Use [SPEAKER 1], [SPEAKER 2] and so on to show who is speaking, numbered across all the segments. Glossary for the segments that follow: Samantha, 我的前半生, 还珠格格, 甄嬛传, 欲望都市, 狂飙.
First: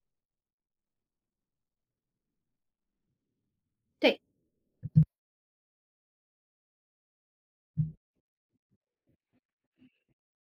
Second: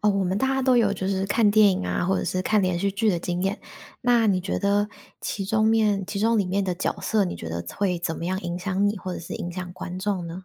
[SPEAKER 1] 哦，我们大家都有就是看电影啊，或者是看连续剧的经验。
[SPEAKER 2] 对，
[SPEAKER 1] 那你觉得其中里面的角色，你觉得会怎么样影响你，或者是影响观众呢？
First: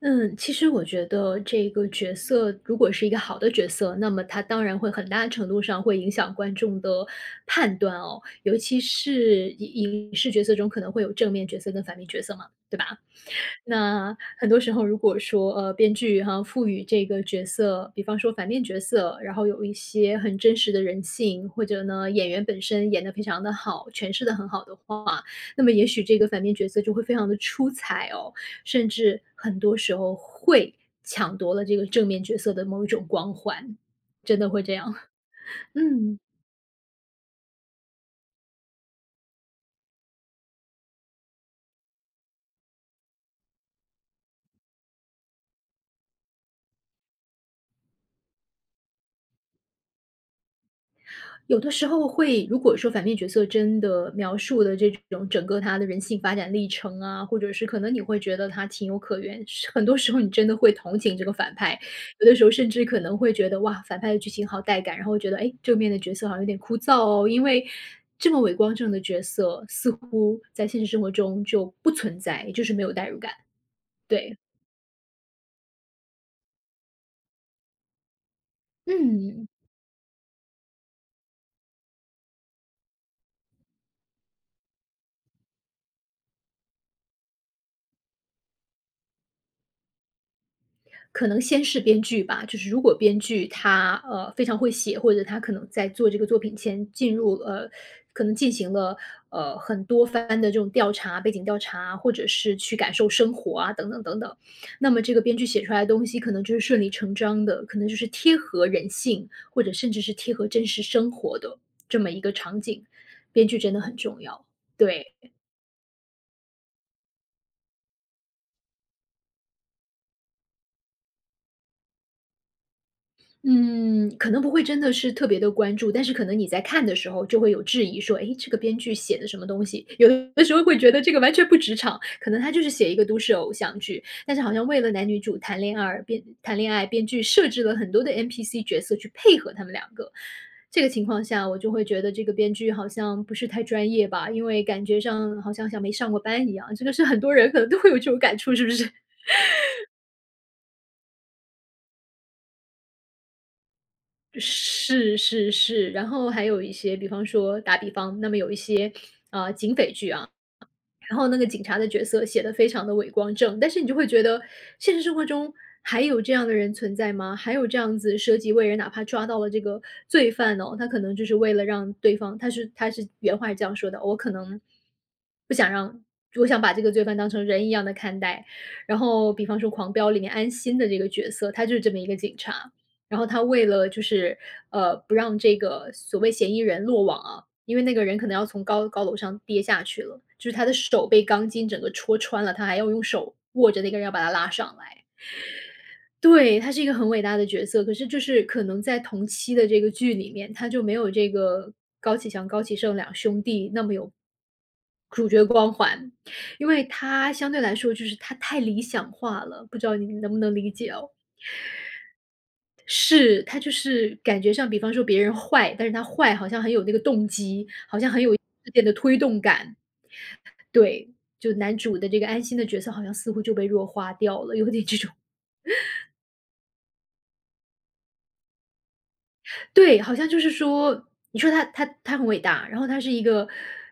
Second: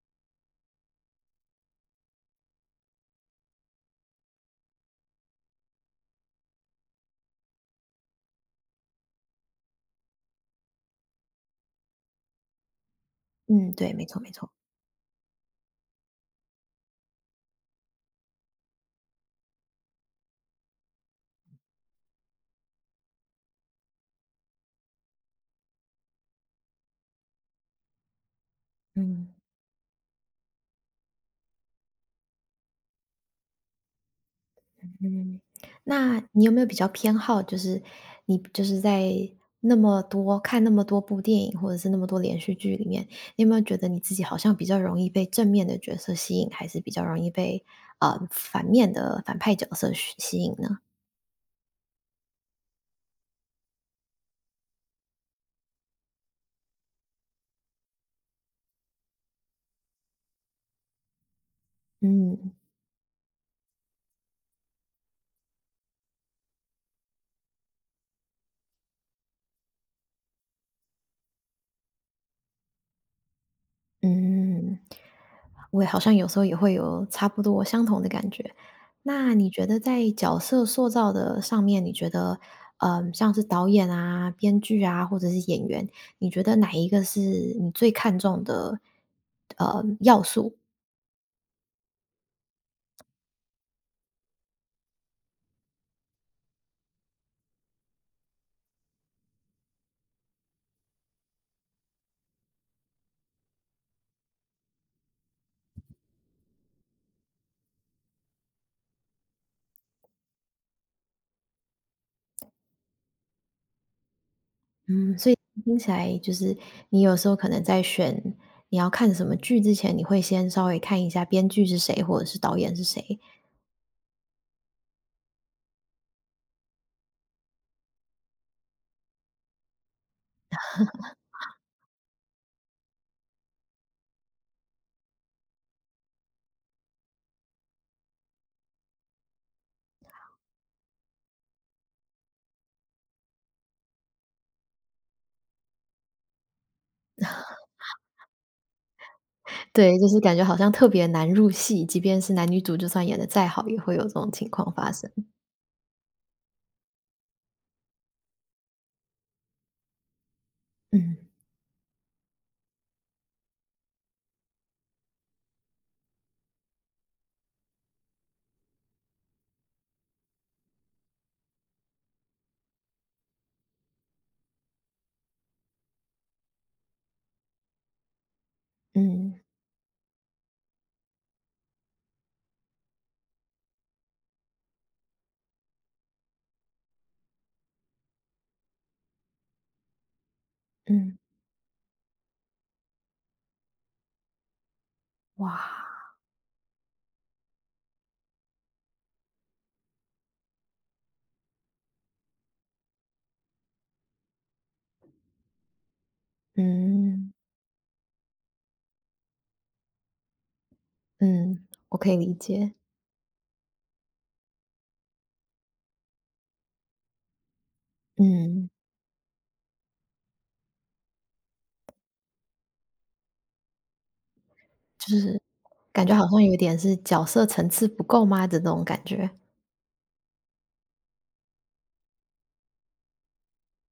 [SPEAKER 2] 嗯，其实我觉得这个角色如果是一个好的角色，那么它当然会很大程度上会影响观众的判断哦，尤其是影视角色中可能会有正面角色跟反面角色嘛，对吧？
[SPEAKER 1] 嗯，对，没
[SPEAKER 2] 那
[SPEAKER 1] 错没
[SPEAKER 2] 很
[SPEAKER 1] 错。
[SPEAKER 2] 多时候，如果说编剧哈、赋予这个角色，比方说反面角色，然后有一些很真实的人性，或者呢演员本身演的非常的好，诠释的很好的话，那么也许这个反面角色就会非常的出彩哦，甚至
[SPEAKER 1] 嗯
[SPEAKER 2] 很多时候会抢夺了这个正面角色的某一种光环，真的会这样，
[SPEAKER 1] 嗯，
[SPEAKER 2] 嗯。
[SPEAKER 1] 那你有没有比较偏好，就是你就是在那么多部电影，或者是那么多连续剧里面，你有没有觉得你自己好像比较容易被正面的角色吸引，还是比较容易被反面的反派角色吸引呢？
[SPEAKER 2] 有的时候会，如果说反面角色真的描述的这种整个他的人性发展历程啊，或者是可能你会觉得他情有可原，是很多时候你真的会同情这个反派，有的时候
[SPEAKER 1] 嗯。
[SPEAKER 2] 甚至可能会觉得哇，反派的剧情好带感，然后会觉得哎，诶正面的角色好像有点枯燥哦，因为这么伟光正的角色似乎在现实生活中就不存在，也就是没有代入感。对，
[SPEAKER 1] 嗯，我好像有时候也会有差不多相同的感觉。那
[SPEAKER 2] 嗯，
[SPEAKER 1] 你觉得在角色塑造的上面，你觉得，像是导演啊、编剧啊，或者是演员，你觉得哪一个是你最看重的，要素？
[SPEAKER 2] 可能先是编剧吧，就是如果编剧他，非常会写，或者他可能在做这个作品前进入可能进行了，很多番的这种调查、背景调查，或者是去感受生活啊，等等等等。那么这个编剧写出来的东西可能就是顺理成章的，可能就是贴合人性，或者甚至是贴合真实生活的这么一个场景，编剧真的很重要，对。
[SPEAKER 1] 嗯，所以听起来就是你有时候可能在选你要看什么剧之前，你会先稍微看一下编剧是谁，或者是导演是谁。
[SPEAKER 2] 嗯，可能不会真的是特别的关注，但是可能你在看的时候就会有质疑说：“哎，这个编剧写的什么东西？”有的时候会觉得这个完全不职场，可能他就是写一个都市偶像剧，但是好像为了男女主谈恋爱编谈恋爱，编剧设置了很多的 NPC 角色去配合他们两个。这个情况下我就会觉得这个编剧好像不是太专业吧，因为感觉上好像像没上过班一样，这个是很多人可能都会有这种感触，是不是？
[SPEAKER 1] 对，就是感觉好像特别难入戏，即便是男女主就算演的再好，也会有这种情况发生。
[SPEAKER 2] 是是是，然后还有一些，比方说打比方，那么有一些警匪剧啊，
[SPEAKER 1] 嗯。
[SPEAKER 2] 然后那个警察的角色写的非常的伟光正，但是你就会觉得现实生活中还有这样的人存在吗？还有这样子舍己为人，哪怕抓到了这个罪犯哦，他可能就是为了让对方，他是原话是这样说的，我可能。我想把这个罪犯当成人一样的看待。然后
[SPEAKER 1] 嗯。
[SPEAKER 2] 比方说《狂飙》里面安心的这个角色，他就是这么一个警察，然后他为了就是，不让这个所谓嫌疑人落网啊，因为那个人可能要从高楼上跌下去了，就是他的手
[SPEAKER 1] 嗯。
[SPEAKER 2] 被钢筋整个戳穿了，他还要用手握着那个人要把他拉上来。
[SPEAKER 1] 哇。
[SPEAKER 2] 对，他是一个很伟大的角色，可是就是可能在同期的这个剧里面，他就没有这个高启强、高启盛两兄弟那么有主角光环，因为他
[SPEAKER 1] 嗯。
[SPEAKER 2] 相对来说就是他太理想化了，不知道你能不能理解哦？
[SPEAKER 1] 嗯，我可以理解。
[SPEAKER 2] 是，他就是感觉上，比方说别人坏，但是他坏好像很有那个动机，好像很有一
[SPEAKER 1] 嗯，
[SPEAKER 2] 件的推动感。对，就男主的这个安心的角色好像似乎就被弱化掉了，有点这种
[SPEAKER 1] 就是感觉好像有点是角色层次不够吗的那种感觉。
[SPEAKER 2] 对，好像就是说，你说他很伟大，然后他是一个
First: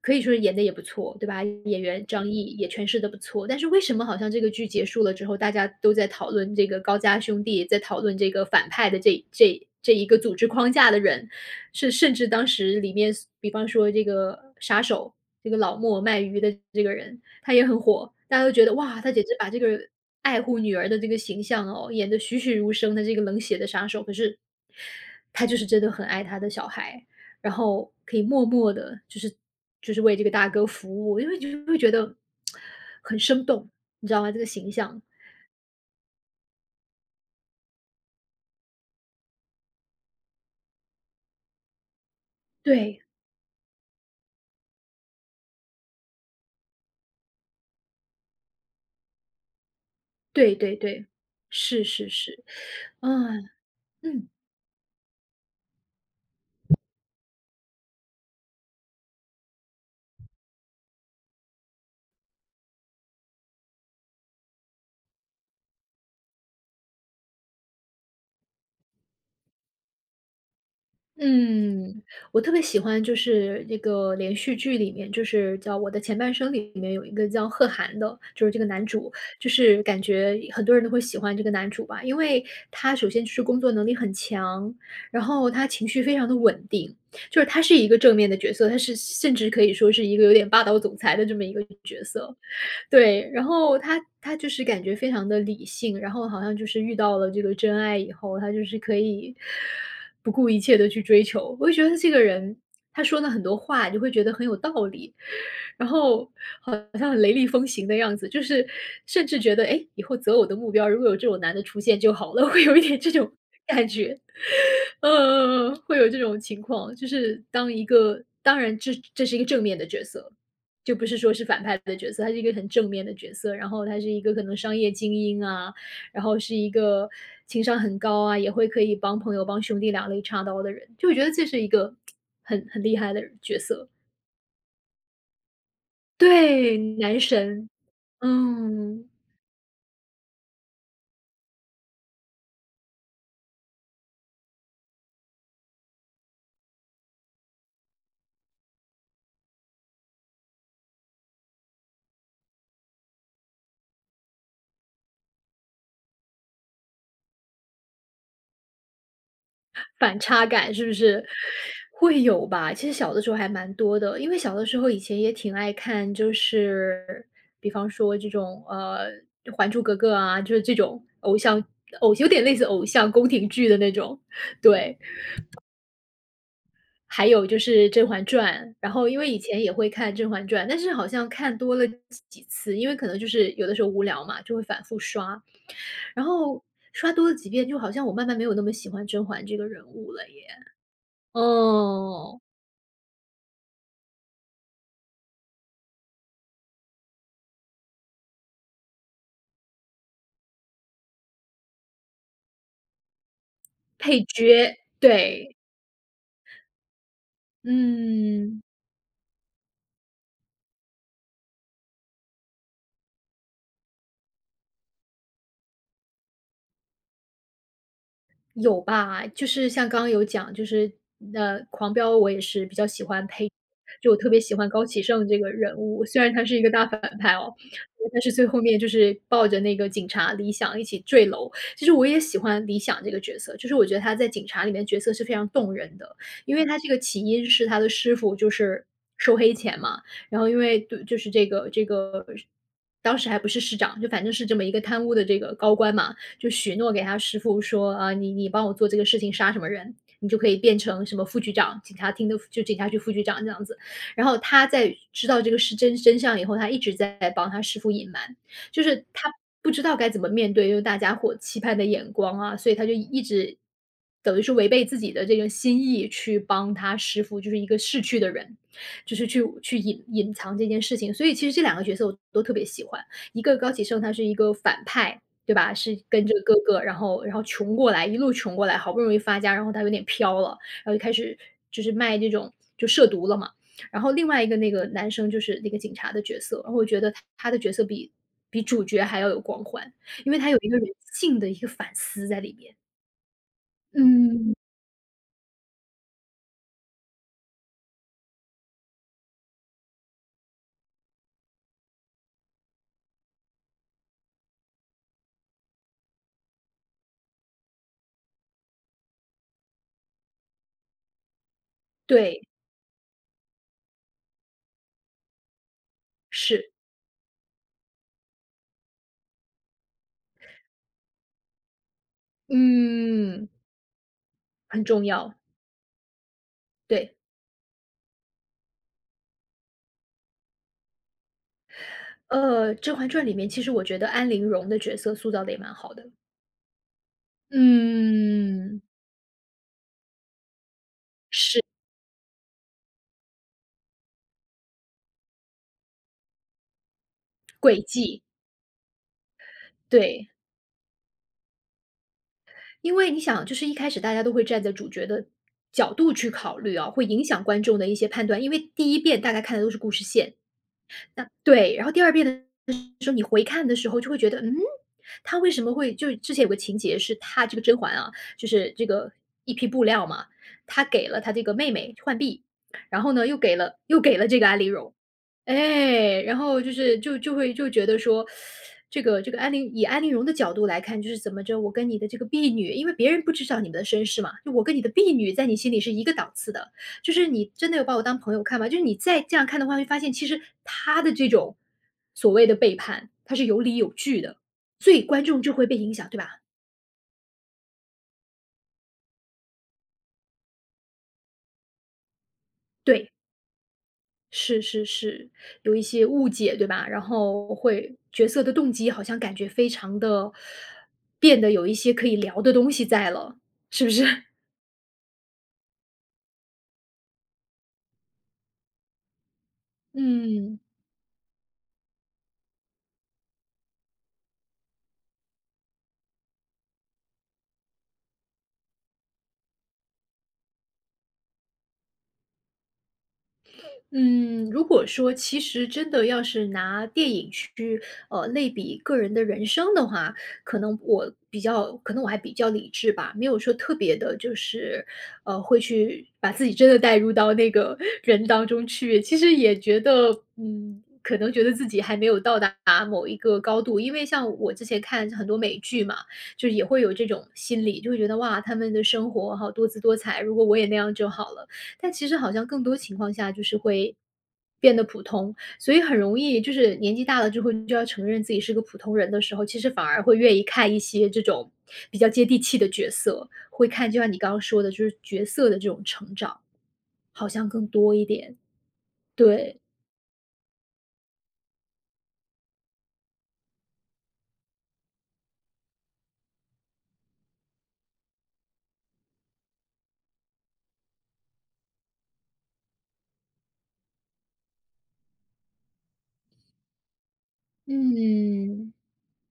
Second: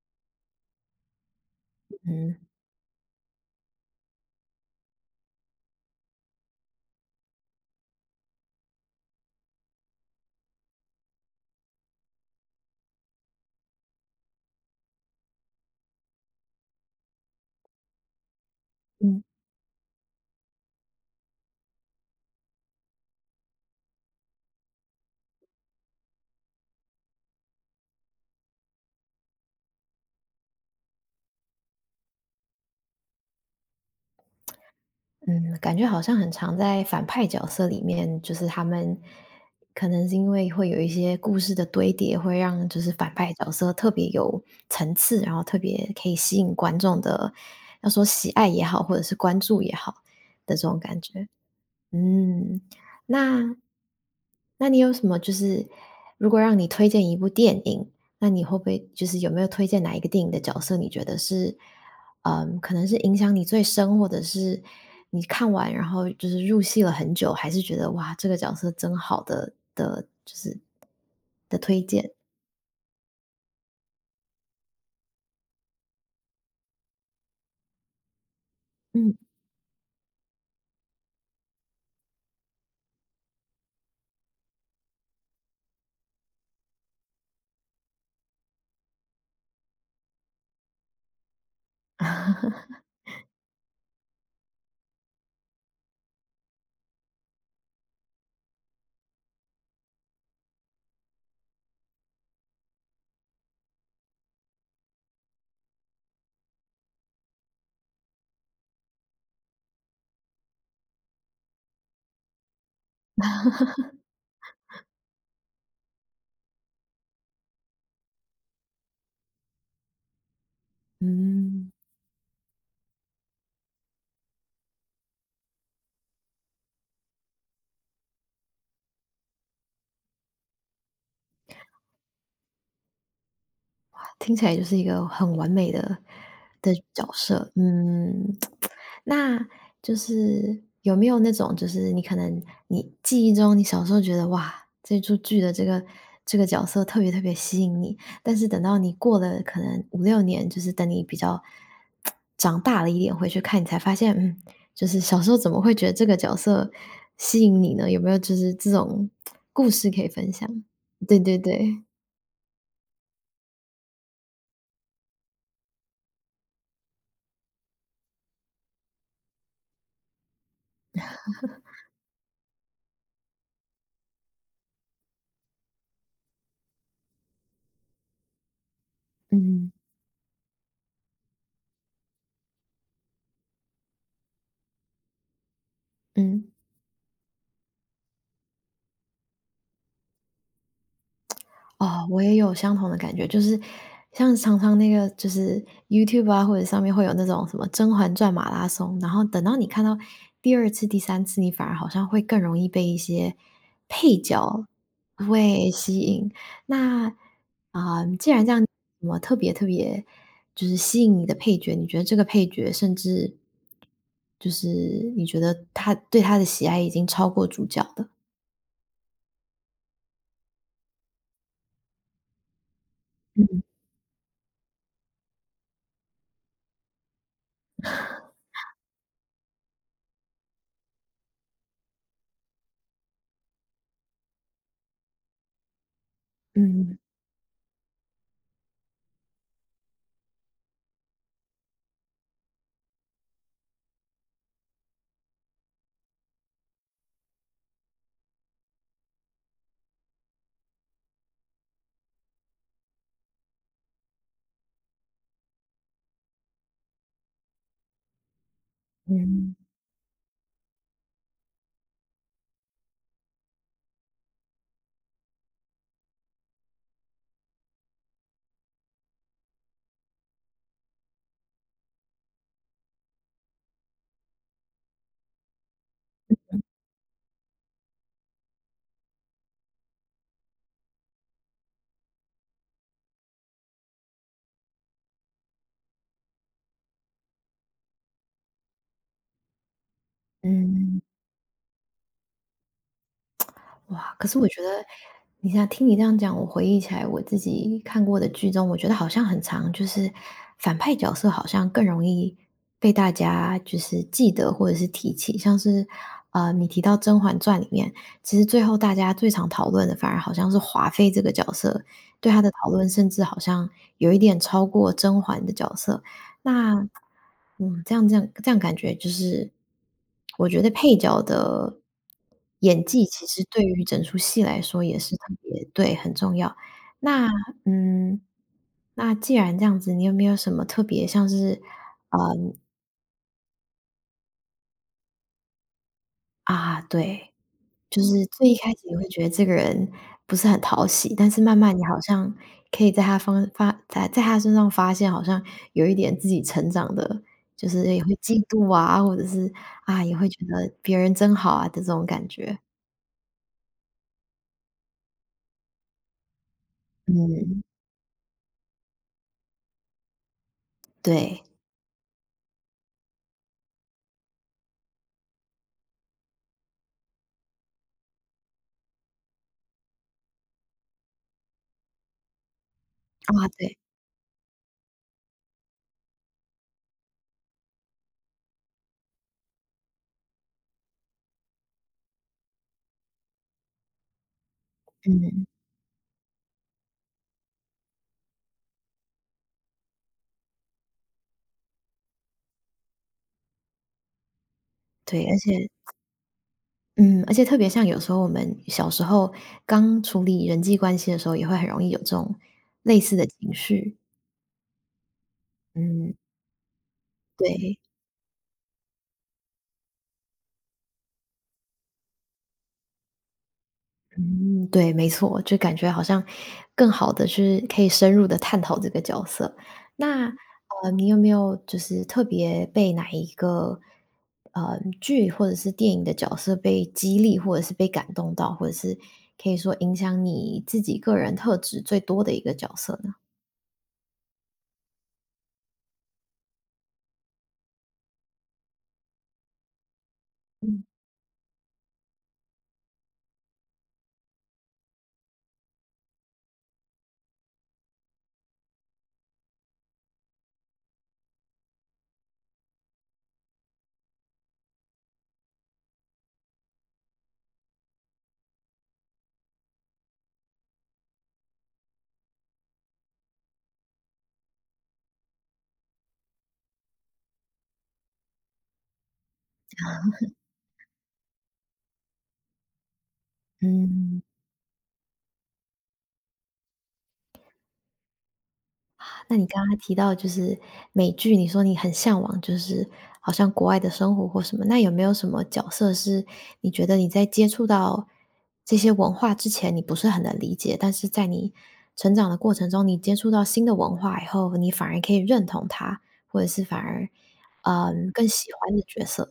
[SPEAKER 2] 可以说演的也不错，对吧？演员张
[SPEAKER 1] 嗯。
[SPEAKER 2] 译也诠释的不错，但是为什么好像这个剧结束了之后，大家都在讨论这个高家兄弟，在讨论这个反派的这一个组织框架的人，是甚至当时里面比方说这个杀手，这个老莫卖鱼的这个人，他也很火，大家都觉得哇，他简
[SPEAKER 1] 嗯。
[SPEAKER 2] 直把这个爱护女儿的这个形象哦，演得栩栩如生的这个冷血的杀手，可是他就是真的很爱他的小孩，然后可以默默的，就是为这个大哥服务，因为就会觉得很生动，你知道吗？这个形象。
[SPEAKER 1] 嗯，感觉好像很常在反派角色里面，就是他们可能是因为会有一些故事的堆叠，会让就是
[SPEAKER 2] 对，
[SPEAKER 1] 反派角色特别有层次，然后特别可以吸引观众的，要说喜爱也好，或者是关注也好
[SPEAKER 2] 对
[SPEAKER 1] 的这
[SPEAKER 2] 对
[SPEAKER 1] 种感
[SPEAKER 2] 对，
[SPEAKER 1] 觉。
[SPEAKER 2] 是是是，
[SPEAKER 1] 嗯。
[SPEAKER 2] 啊，
[SPEAKER 1] 那
[SPEAKER 2] 嗯。
[SPEAKER 1] 那你有什么就是如果让你推荐一部电影，那你会不会就是有没有推荐哪一个电影的角色，你觉得是，嗯，可能是影响你最深，或者是你看完然后就是入戏了很久，还是觉得哇，这个角色真好的，就是的推
[SPEAKER 2] 嗯，
[SPEAKER 1] 荐？
[SPEAKER 2] 我特别喜欢就是那个连续剧里面，就是叫《我的前半生》里面有一个叫贺涵的，就是这个男主，
[SPEAKER 1] 嗯。
[SPEAKER 2] 就是感觉很多人都会喜欢这个男主吧，因为他首先就是工作能力很强，然后他情绪非常的稳定，就是他是一个正面的角色，他是甚至可以说是一个有点霸道总裁的这么一个角色。对，然后他就是感觉非常的理性，然后好像就是遇到了这个真爱以后，他就是可以不顾一切的去追求。我就觉得这个人，他说的很多话，你会觉得很有道理，然后好像很雷厉风行的样子，就是甚至觉得哎，诶，以后择偶的目标如果有这种男的出现就好了，会有一点这种感觉。呃嗯，会有这种情况，就是当一个当然这是一个正面的角色，就不是说是反
[SPEAKER 1] 嗯，
[SPEAKER 2] 派的角色，他是一个很正面的角色，然后他是一个可能商业精英啊，然后是一个情商很高啊，也会可以帮朋友、帮兄弟两肋插刀的人，就我觉得这是一个很厉害的角色。
[SPEAKER 1] 听起来就是一个很完美的的
[SPEAKER 2] 对，
[SPEAKER 1] 角
[SPEAKER 2] 男
[SPEAKER 1] 色，
[SPEAKER 2] 神，
[SPEAKER 1] 嗯。
[SPEAKER 2] 嗯。
[SPEAKER 1] 那就是有没有那种，就是你可能你记忆中，你小时候觉得哇，这出剧的这个角色特别特别吸引你，但是等到你过了可能5、6年，就是等你比较长大了一点回去看，你才发现，嗯，就是小时候怎么会觉得这个角色吸引你呢？有没有就是这种故事可以
[SPEAKER 2] 反
[SPEAKER 1] 分
[SPEAKER 2] 差
[SPEAKER 1] 享？
[SPEAKER 2] 感是不
[SPEAKER 1] 对
[SPEAKER 2] 是？
[SPEAKER 1] 对对。
[SPEAKER 2] 会有吧，其实小的时候还蛮多的，因为小的时候以前也挺爱看，就是比方说这种《还珠格格》啊，就是这种偶像偶有点类似偶像宫廷剧的那种，对，还有就是《甄嬛传》，然后因为以前也
[SPEAKER 1] 嗯
[SPEAKER 2] 会看《甄嬛传》，但是好像看多了几次，因为可能就是有的时候无聊嘛，就会反复刷，然
[SPEAKER 1] 嗯。
[SPEAKER 2] 后刷多了几遍，就好像我慢慢没有那么喜欢甄嬛这个人物了耶，
[SPEAKER 1] 哦，我也
[SPEAKER 2] 哦。
[SPEAKER 1] 有相同的感觉，就是像常常那个就是 YouTube 啊，或者上面会有那种什么《甄嬛传》马拉松，然后等到你看到第二次、第三次，你反而好像会更容易被一些配
[SPEAKER 2] 配
[SPEAKER 1] 角
[SPEAKER 2] 角，对，
[SPEAKER 1] 会吸引。那，啊，既然这
[SPEAKER 2] 嗯。
[SPEAKER 1] 样，我特别特别就是吸引你的配角，你觉得这个配角甚至就是你觉得他对他的喜爱已经超过主角的？
[SPEAKER 2] 有吧，就是像刚刚有讲，就是狂飙我也是比较喜欢
[SPEAKER 1] 嗯
[SPEAKER 2] 就我特别喜欢高启盛这个人物，虽然他是一个大反派哦，但是最后面就是抱着那个警察李想一起坠楼。其实我也喜欢李想这个角色，就是我觉得他在警察里面角色是非常动人的，因为他这个
[SPEAKER 1] 嗯
[SPEAKER 2] 起因是他的师傅就是收黑钱嘛，然后因为对就是这个当时还不是市长，就反正是这么一个贪污的这个高官嘛，就许诺给他师傅说，啊，你帮我做这个事情，杀什么人，你就可以变成什么副局长，警察厅的就警察局副局长这样子。然后他在知道这个事真相以后，他一直在帮他师傅隐瞒，就是他
[SPEAKER 1] 嗯
[SPEAKER 2] 不知道该怎么面对，就是大家伙期盼的眼光啊，所以他就一直等于是违背自己的这个心意去帮他师傅，就是一个逝去的人，就是去隐藏这件事情。所以其实这两个角色我都特别喜欢，一个高启盛他是一个反派，对吧？是跟着哥哥，然后穷过来，一路穷过来，好不容易发家，然后他有点飘了，然后就开始就是卖这种就涉毒了嘛。然后另外一个那个男生就是那个警察的角色，然后我觉得他的角色比主角还要有光环，因为他有一个人
[SPEAKER 1] 嗯。
[SPEAKER 2] 性的一个反思在里面。
[SPEAKER 1] 哇，可是我
[SPEAKER 2] 嗯，
[SPEAKER 1] 觉得你像听你这样讲，我回忆起来我自己看过的剧中，我觉得好像很长，就是反派角色好像更容易被大家就是记得或者是提起，像是你提到《甄嬛传》里面，其实最后大家最常讨论的反而好像是华妃这个角色，对她
[SPEAKER 2] 对，
[SPEAKER 1] 的讨论甚至好像有一点超过甄嬛的角色。
[SPEAKER 2] 是，
[SPEAKER 1] 那嗯，这样感觉就是，我觉得配角的演技其实
[SPEAKER 2] 嗯，
[SPEAKER 1] 对于整出戏来
[SPEAKER 2] 很
[SPEAKER 1] 说也
[SPEAKER 2] 重
[SPEAKER 1] 是特
[SPEAKER 2] 要，
[SPEAKER 1] 别对，很重要。
[SPEAKER 2] 对。
[SPEAKER 1] 那嗯，那既然这样子，你有没有什么特别像是，嗯，
[SPEAKER 2] 《甄嬛传》里面其实我觉得安陵容的角色塑造的也蛮好的。
[SPEAKER 1] 啊，对。就是最一开始
[SPEAKER 2] 嗯，
[SPEAKER 1] 你会觉得这个人不是很讨喜，但是慢
[SPEAKER 2] 是，
[SPEAKER 1] 慢你好像可以在他身上发现，好像有一点自己成长的，就
[SPEAKER 2] 诡
[SPEAKER 1] 是也会
[SPEAKER 2] 计，
[SPEAKER 1] 嫉妒啊，或者是啊，也会
[SPEAKER 2] 对。
[SPEAKER 1] 觉得别人真好啊的这种感觉。
[SPEAKER 2] 因为你想，就是一开始大家都会站在主角的角度去考虑啊，会影响观
[SPEAKER 1] 嗯，
[SPEAKER 2] 众的一些判断。因为第一遍大概看的都是故事线，那
[SPEAKER 1] 对。
[SPEAKER 2] 对，然后第二遍的时候，你回看的时候就会觉得，嗯，他为什么会就是之前有个情节是他这个甄嬛啊，就是这个一批布料嘛，他给了他这个妹妹浣碧，然后呢
[SPEAKER 1] 啊，
[SPEAKER 2] 又给了
[SPEAKER 1] 对。
[SPEAKER 2] 又给了这个安陵容，哎，然后就觉得说，安陵容的角度来看，就是怎么着，我跟你的这个婢女，因为别人不知道你们的身世嘛，就我跟你的婢女在
[SPEAKER 1] 嗯，
[SPEAKER 2] 你心里是一个档次的，就是你真的有把我当朋友看吗？就是你再这样看的话，会发现其实他的这种所谓的背叛，他是有理有据的，所以观
[SPEAKER 1] 对，而
[SPEAKER 2] 众就会
[SPEAKER 1] 且
[SPEAKER 2] 被影响，对吧？
[SPEAKER 1] 嗯，而且特别像有时候我们小时候刚处理人际关系的时候，也会很容易有这种类
[SPEAKER 2] 对，
[SPEAKER 1] 似的情绪。
[SPEAKER 2] 是是是，有一些
[SPEAKER 1] 嗯，
[SPEAKER 2] 误解，对吧？然后
[SPEAKER 1] 对。
[SPEAKER 2] 会角色的动机好像感觉非常的变得有一些可以聊的东西在了，是不是？
[SPEAKER 1] 嗯，对，没错，就感觉好像更好的去可以深入的探讨这个角色。那，
[SPEAKER 2] 嗯。
[SPEAKER 1] 你有没有就是特别被哪一个，剧或者是电影的角色被激励，或者是被感动到，或者是可以说影响你自己个人特质最多的一个角色呢？
[SPEAKER 2] 嗯，如果说其实真的要是拿电影去类比个人的人生的话，可能
[SPEAKER 1] 嗯。
[SPEAKER 2] 我比较，可能我还比较理智吧，没有说特别的，就是会去把自己真的带入到那个 人当中去。其实也觉得，嗯，可能觉得自己还没有到达某一个高度，因为像我之前看很多美剧嘛，就是也会有这种心理，就会觉得哇，他们的生活好多姿多彩，如果我也那样就好了。但其实好像更多情况下就是会变得普通，所以很容易就是年纪大了之后就要承认自己是个普通人的时候，其实反而会愿意看一些这种比较接地气的角色，会看就像你
[SPEAKER 1] 嗯。
[SPEAKER 2] 刚刚说的，就是角色的这种成长，好像更多一点。
[SPEAKER 1] 那你
[SPEAKER 2] 对，
[SPEAKER 1] 刚刚提到就是美剧，你说你很向往，就是好像国外的生活或什么，那有没有什么角色是你觉得你在接触到这些文化之前，你不是很能理解，但是在你成长的过程中，你接触到新的文化以后，你反而可以认同他，或者是反而，嗯，更喜
[SPEAKER 2] 嗯。
[SPEAKER 1] 欢的角色？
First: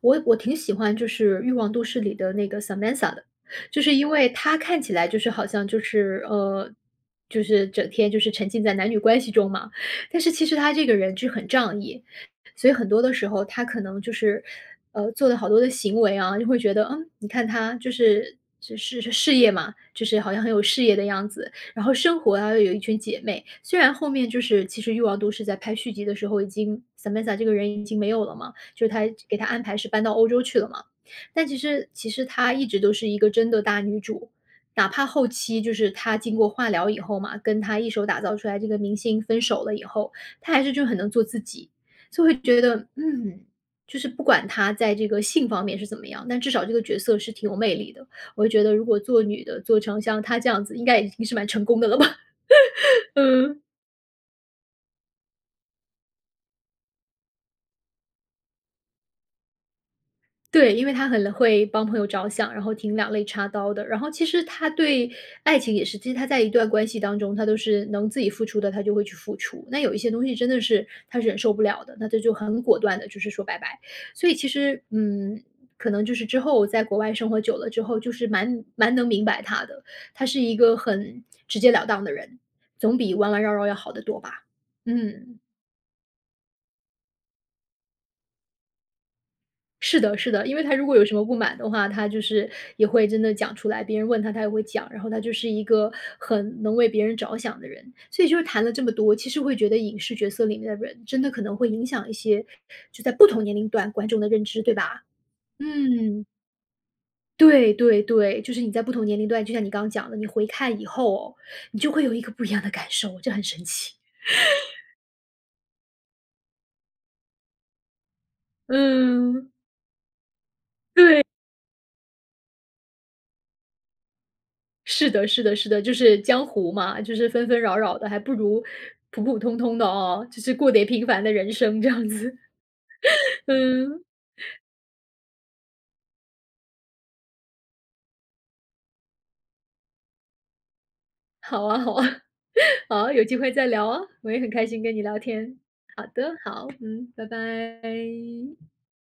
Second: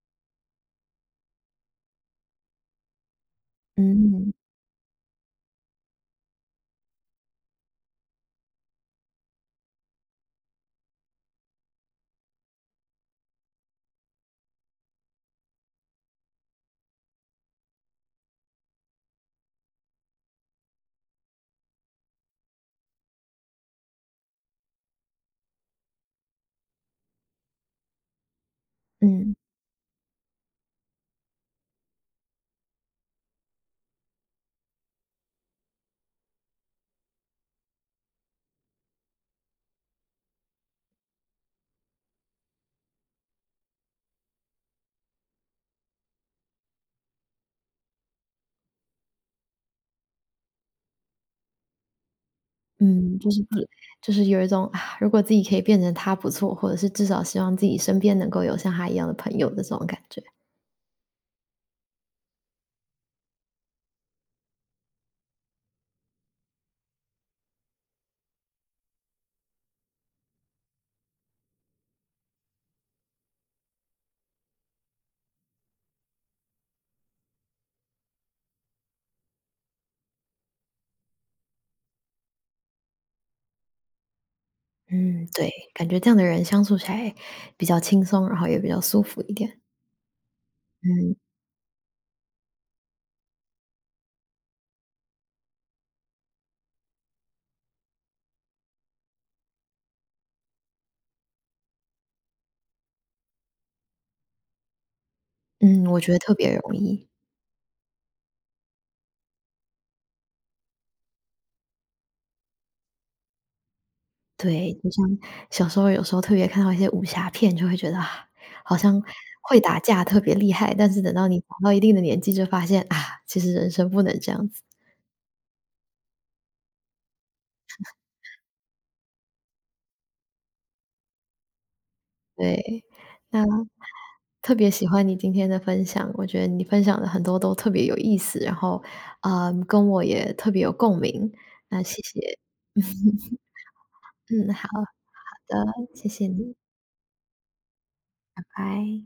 [SPEAKER 2] 我挺喜欢就是《欲望都市》里的那个 Samantha 的，就是因为
[SPEAKER 1] 嗯
[SPEAKER 2] 她看起来就是好像就是就是整天就是沉浸在男女关系中嘛，但是其实她这个人就很仗义，所以很多的时候她可能就是做了好多的行为啊，就会觉得嗯，你看她就是事业嘛，就是好像很有事业的样子，然后生活啊有一群姐妹，虽然后面就是其实《欲望都市》在拍续集的时候已经 Samantha 这个人已经没有了嘛。就是他
[SPEAKER 1] 嗯
[SPEAKER 2] 给他安排是搬到欧洲去了嘛。但其实她一直都是一个真的大女主，哪怕后期就是她经过化疗以后嘛，跟她一手打造出来这个明星分手了以后，她还是就很能做自己，就会觉得，嗯，就是不管她在这个性方面是怎么样，但至少这个角色是挺有魅力的。我就觉得如果做女的做成像她这样子，应该已经是蛮成功的了吧，
[SPEAKER 1] 嗯，就是不
[SPEAKER 2] 嗯。
[SPEAKER 1] 就是有一种啊，如果自己可以变成他不错，或者是至少希望自己身边能够有像他一样的朋友的这种感觉。
[SPEAKER 2] 对，因为他很会帮朋友着想，然后挺两肋插刀的。然后其实他对爱情也是，其实他在一段关系当中，他都是能自己付出的，他就会去付出。那有一些东西真的是他忍受不了的，那他就很果断的，就是说拜拜。所以其实，嗯，可能就是之后在国外生活久了之后，就是蛮能明白他的，他是一个很直截了当的人，总比弯弯绕绕要好得多吧。
[SPEAKER 1] 嗯，
[SPEAKER 2] 嗯。
[SPEAKER 1] 对，感觉这样的人相处起来比较轻松，然后也比较舒服一点。
[SPEAKER 2] 是的是的，因为他如果有什
[SPEAKER 1] 嗯。
[SPEAKER 2] 么不满的话，他就是也会真的讲出来，别人问他，他也会讲，然后他就是一个很能为别人着想的人。所以就是谈了这么多，其实会觉得影视角色里面的人真的可能会影响一些就在不同年龄段观众的认知，对吧？
[SPEAKER 1] 嗯，我觉得
[SPEAKER 2] 嗯，
[SPEAKER 1] 特别容易。
[SPEAKER 2] 对对对，就是你在不同年龄段，就像你刚刚讲的，你回看以后哦，你就会有一个不一样的感受，这很神奇。
[SPEAKER 1] 对，就像小时候有时候特别看到一些武侠片，就会觉得啊，好像
[SPEAKER 2] 嗯，
[SPEAKER 1] 会打架特别厉害，但是等
[SPEAKER 2] 对。
[SPEAKER 1] 到你长到一定的年纪，就发现啊，其实人生不能这样子。
[SPEAKER 2] 是的是的是的，就是江湖嘛，就是纷纷扰扰的，还不如普普通通的哦，就是过得平凡的人生这样子。
[SPEAKER 1] 对，那
[SPEAKER 2] 嗯，
[SPEAKER 1] 特别喜欢你今天的分享，我觉得你分享的很多都特别有意思，然后，嗯跟我也特别有共鸣。
[SPEAKER 2] 好啊
[SPEAKER 1] 那
[SPEAKER 2] 好
[SPEAKER 1] 谢
[SPEAKER 2] 啊，
[SPEAKER 1] 谢，
[SPEAKER 2] 好，有机会再聊啊，我也很
[SPEAKER 1] 嗯，
[SPEAKER 2] 开
[SPEAKER 1] 好。
[SPEAKER 2] 心跟你聊天。
[SPEAKER 1] 的，
[SPEAKER 2] 好
[SPEAKER 1] 谢谢
[SPEAKER 2] 的，
[SPEAKER 1] 你，
[SPEAKER 2] 好，嗯，拜拜。
[SPEAKER 1] 拜拜。